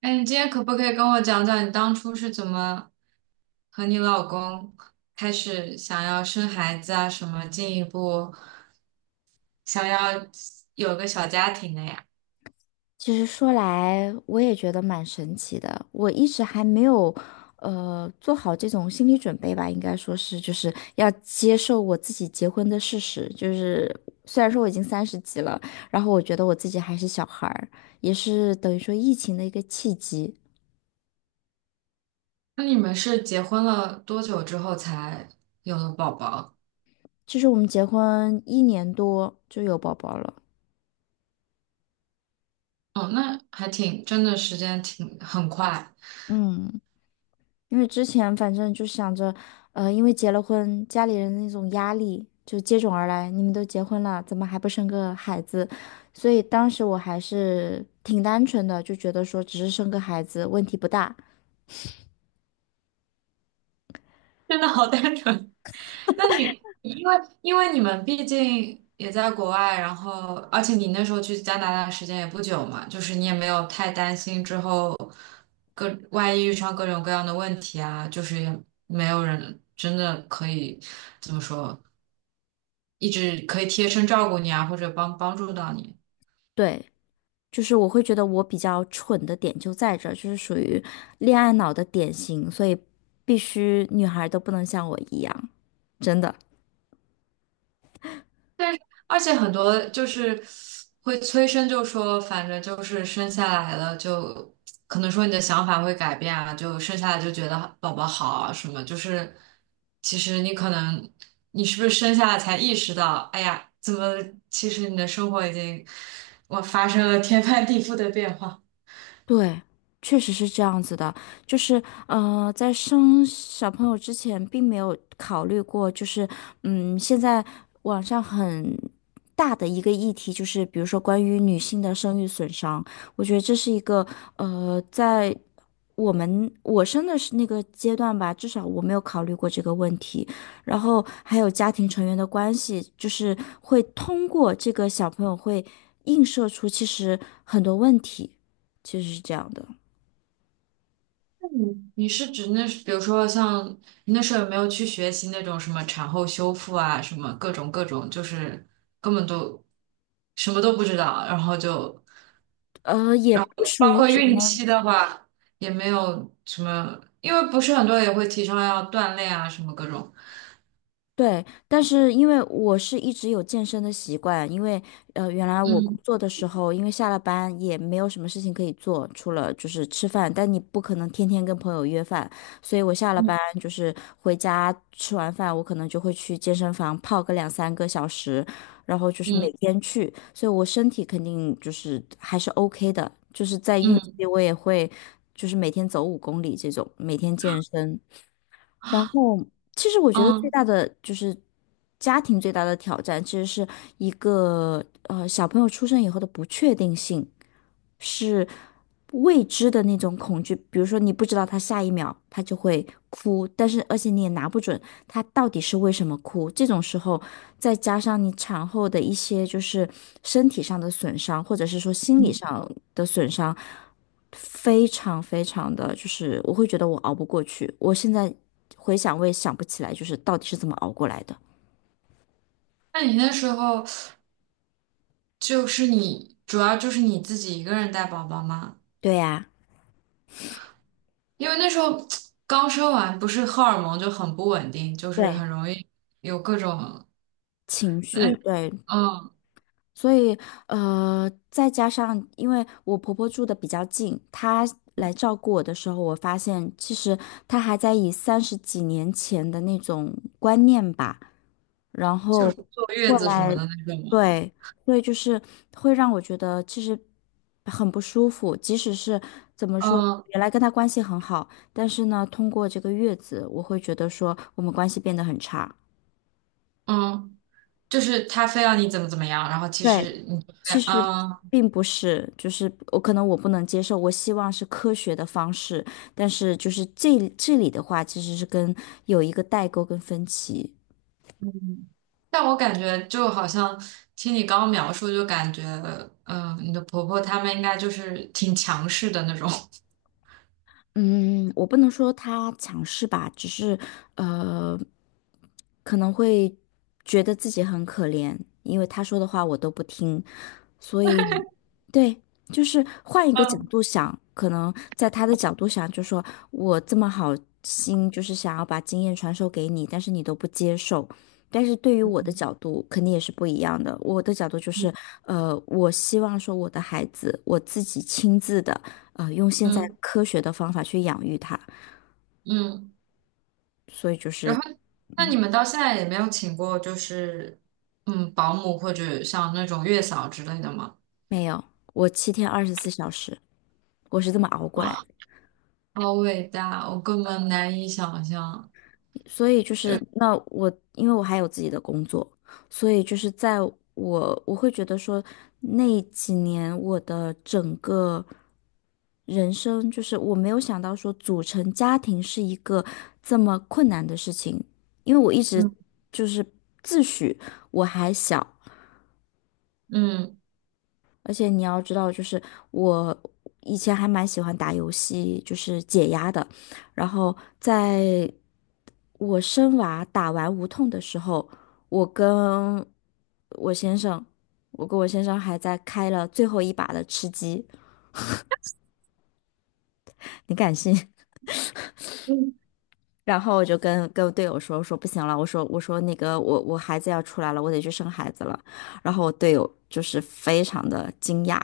哎，你今天可不可以跟我讲讲你当初是怎么和你老公开始想要生孩子啊，什么进一步想要有个小家庭的呀？其实说来，我也觉得蛮神奇的。我一直还没有，做好这种心理准备吧，应该说是，就是要接受我自己结婚的事实。就是虽然说我已经三十几了，然后我觉得我自己还是小孩儿，也是等于说疫情的一个契机。那你们是结婚了多久之后才有了宝宝？就是我们结婚1年多就有宝宝了，哦，那还挺，真的时间挺很快，嗯。因为之前反正就想着，因为结了婚，家里人的那种压力就接踵而来。你们都结婚了，怎么还不生个孩子？所以当时我还是挺单纯的，就觉得说只是生个孩子问题不大。真的好单纯。那你因为你们毕竟也在国外，然后而且你那时候去加拿大的时间也不久嘛，就是你也没有太担心之后各万一遇上各种各样的问题啊，就是也没有人真的可以怎么说，一直可以贴身照顾你啊，或者帮助到你。对，就是我会觉得我比较蠢的点就在这儿，就是属于恋爱脑的典型，所以必须女孩都不能像我一样，真的。但是而且很多就是会催生，就说反正就是生下来了就。可能说你的想法会改变啊，就生下来就觉得宝宝好啊什么，就是其实你可能你是不是生下来才意识到，哎呀，怎么其实你的生活已经我发生了天翻地覆的变化。对，确实是这样子的，就是在生小朋友之前，并没有考虑过，就是现在网上很大的一个议题，就是比如说关于女性的生育损伤，我觉得这是一个在我生的是那个阶段吧，至少我没有考虑过这个问题，然后还有家庭成员的关系，就是会通过这个小朋友会映射出其实很多问题。其实是这样的，你是指那，比如说像你那时候有没有去学习那种什么产后修复啊，什么各种各种，就是根本都什么都不知道，然后就也然后不属包于括什孕么，期的话也没有什么，因为不是很多也会提倡要锻炼啊，什么各种。对，但是因为我是一直有健身的习惯，因为原来我工嗯作的时候，因为下了班也没有什么事情可以做，除了就是吃饭，但你不可能天天跟朋友约饭，所以我下了班嗯就是回家吃完饭，我可能就会去健身房泡个2、3个小时，然后就是每嗯天去，所以我身体肯定就是还是 OK 的，就是在孕期嗯我也会就是每天走5公里这种，每天健身。然后，其实我觉得最嗯，大的就是家庭最大的挑战，其实是一个小朋友出生以后的不确定性。是未知的那种恐惧，比如说你不知道他下一秒他就会哭，但是而且你也拿不准他到底是为什么哭。这种时候，再加上你产后的一些就是身体上的损伤，或者是说心理上的损伤，非常非常的就是我会觉得我熬不过去。我现在回想，我也想不起来就是到底是怎么熬过来的。那你那时候就是你主要就是你自己一个人带宝宝吗？对呀。因为那时候刚生完，不是荷尔蒙就很不稳定，就是对，很容易有各种，情绪，嗯对，嗯，所以，再加上因为我婆婆住的比较近，她来照顾我的时候，我发现其实她还在以30几年前的那种观念吧，然就是后坐月过子什么来，的那种嘛，对，所以就是会让我觉得其实很不舒服。即使是怎么说，嗯原来跟她关系很好，但是呢，通过这个月子，我会觉得说我们关系变得很差。嗯，就是他非要你怎么怎么样，然后其对，实你就其会实嗯，并不是，就是我可能我不能接受，我希望是科学的方式，但是就是这里的话，其实是跟有一个代沟跟分歧。嗯但我感觉就好像听你刚刚描述，就感觉嗯，你的婆婆她们应该就是挺强势的那种，嗯，我不能说他强势吧，只是呃，可能会觉得自己很可怜，因为他说的话我都不听，所以，对，就是换一个角嗯度想，可能在他的角度想，就说我这么好心，就是想要把经验传授给你，但是你都不接受。但是对于我的角度，肯定也是不一样的。我的角度就是，我希望说我的孩子，我自己亲自的，用现在嗯科学的方法去养育他。嗯。所以就然是后，那你们到现在也没有请过，就是嗯，保姆或者像那种月嫂之类的吗？没有，我7天24小时，我是这么熬过来。啊，好伟大，我根本难以想象。所以就是那我，因为我还有自己的工作，所以就是在我会觉得说，那几年我的整个人生，就是我没有想到说组成家庭是一个这么困难的事情，因为我一直嗯就是自诩我还小，嗯而且你要知道，就是我以前还蛮喜欢打游戏，就是解压的。然后在我生娃打完无痛的时候，我跟我先生，我跟我先生还在开了最后一把的吃鸡，你敢信？嗯，然后我就跟队友说，我说不行了，我说那个我孩子要出来了，我得去生孩子了。然后我队友就是非常的惊讶，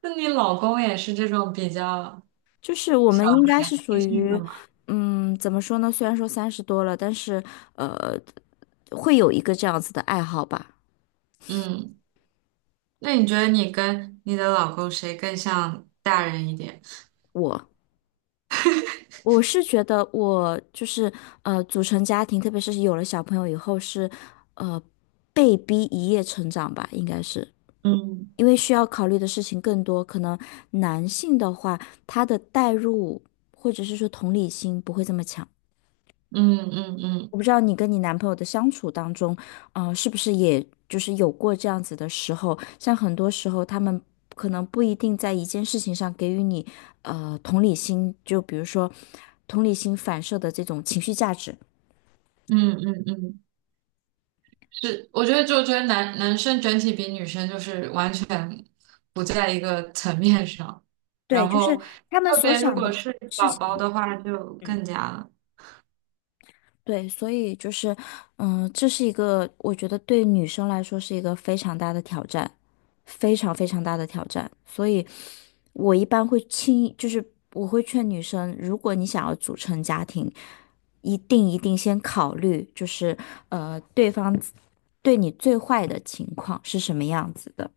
那你老公也是这种比较就是我小们应该孩是属心性的于，吗？怎么说呢？虽然说三十多了，但是呃，会有一个这样子的爱好吧。嗯，那你觉得你跟你的老公谁更像大人一点？我我是觉得我就是组成家庭，特别是有了小朋友以后是，呃，被逼一夜成长吧，应该是。因为需要考虑的事情更多，可能男性的话，他的代入或者是说同理心不会这么强。嗯嗯嗯我不知道你跟你男朋友的相处当中，是不是也就是有过这样子的时候？像很多时候，他们可能不一定在一件事情上给予你同理心，就比如说同理心反射的这种情绪价值。嗯嗯嗯嗯。嗯是，我觉得就觉得男生整体比女生就是完全不在一个层面上，对，然就后是他们特所别如想果的是事宝宝的情。话就更加了。对，所以就是，这是一个我觉得对女生来说是一个非常大的挑战，非常非常大的挑战。所以，我一般会轻易，就是我会劝女生，如果你想要组成家庭，一定一定先考虑，就是对方对你最坏的情况是什么样子的。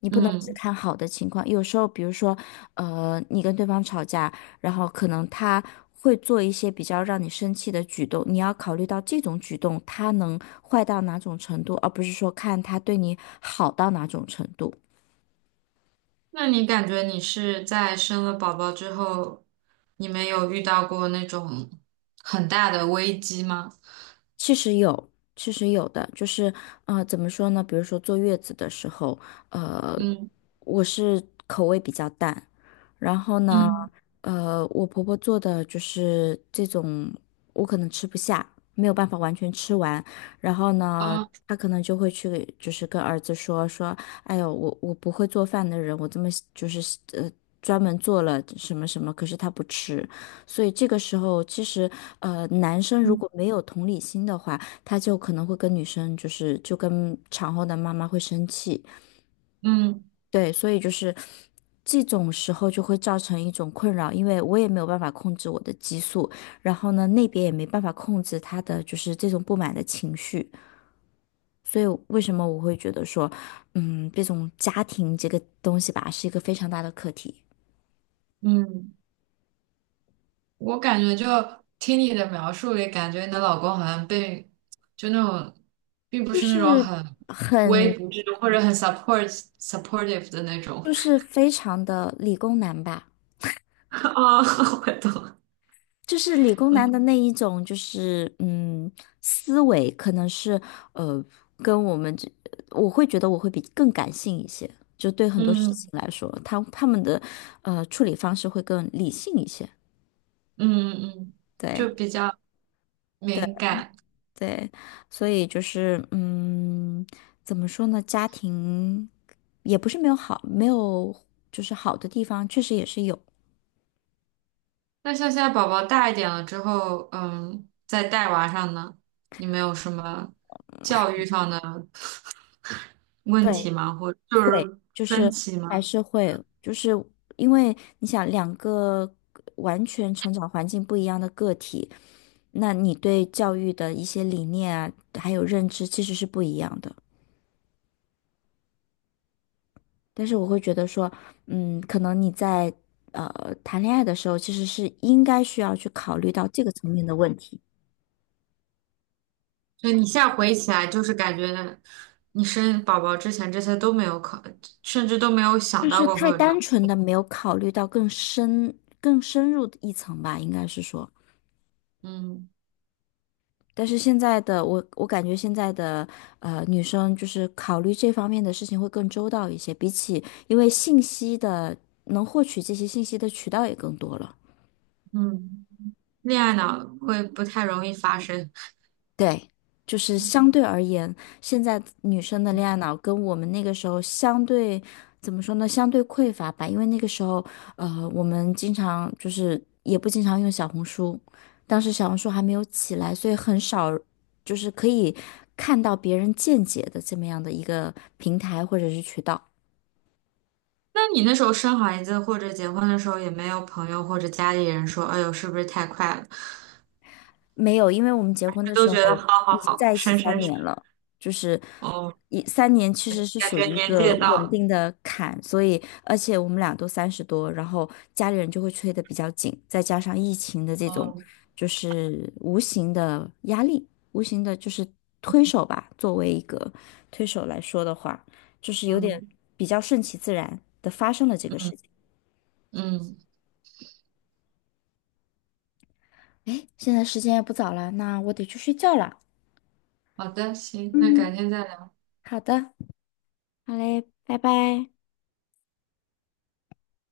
你不能只嗯，看好的情况，有时候，比如说，你跟对方吵架，然后可能他会做一些比较让你生气的举动，你要考虑到这种举动他能坏到哪种程度，而不是说看他对你好到哪种程度。那你感觉你是在生了宝宝之后，你们有遇到过那种很大的危机吗？其实有，其实有的，就是怎么说呢？比如说坐月子的时候，呃，嗯我是口味比较淡，然后呢，嗯我婆婆做的就是这种，我可能吃不下，没有办法完全吃完，然后呢。啊她可能就会去，就是跟儿子说说，哎呦，我不会做饭的人，我这么就是呃专门做了什么什么，可是他不吃，所以这个时候，其实男生如嗯果没有同理心的话，他就可能会跟女生就是就跟产后的妈妈会生气。嗯对，所以就是这种时候就会造成一种困扰，因为我也没有办法控制我的激素，然后呢，那边也没办法控制他的就是这种不满的情绪。所以为什么我会觉得说，这种家庭这个东西吧，是一个非常大的课题，嗯。我感觉就听你的描述里，感觉你的老公好像被就那种，并不就是那种是很无很微不至或者很 supportive 的那种。就是非常的理工男吧。啊，我懂了。就是理工男的嗯那一种，就是思维可能是呃，跟我们这，我会觉得我会比更感性一些，就对很多事嗯情来说，他们的处理方式会更理性一些，嗯嗯，就对比较对敏感。对，所以就是怎么说呢，家庭也不是没有好，没有就是好的地方，确实也是有，那像现在宝宝大一点了之后，嗯，在带娃上呢，你们有什么教育上的问题对。吗？或就会，是就分是歧还吗？是会，就是因为你想两个完全成长环境不一样的个体，那你对教育的一些理念啊，还有认知其实是不一样的。但是我会觉得说，可能你在谈恋爱的时候，其实是应该需要去考虑到这个层面的问题，所以你现在回忆起来，就是感觉你生宝宝之前这些都没有考，甚至都没有想就到是过会太有这单样。纯的没有考虑到更深、更深入一层吧，应该是说。嗯但是现在的我，我感觉现在的女生就是考虑这方面的事情会更周到一些，比起因为信息的能获取这些信息的渠道也更多了。嗯，恋爱脑会不太容易发生。对，就是相对而言，现在女生的恋爱脑跟我们那个时候相对，怎么说呢？相对匮乏吧，因为那个时候，我们经常就是也不经常用小红书，当时小红书还没有起来，所以很少就是可以看到别人见解的这么样的一个平台或者是渠道。那你那时候生孩子或者结婚的时候，也没有朋友或者家里人说：“哎呦，是不是太快了？”没有，因为我们结婚的都时觉得候好已好经好，在一起生三生生。年了，就是哦，1、3年其实是感属觉于一年纪个也到稳了。定的坎，所以而且我们俩都三十多，然后家里人就会催得比较紧，再加上疫情的这种哦，就是无形的压力，无形的就是推手吧，作为一个推手来说的话，就是有点嗯比较顺其自然的发生了这个嗯事情。嗯，嗯哎，现在时间也不早了，那我得去睡觉了。好的，行，那改嗯，天再来。好的。好嘞，拜拜。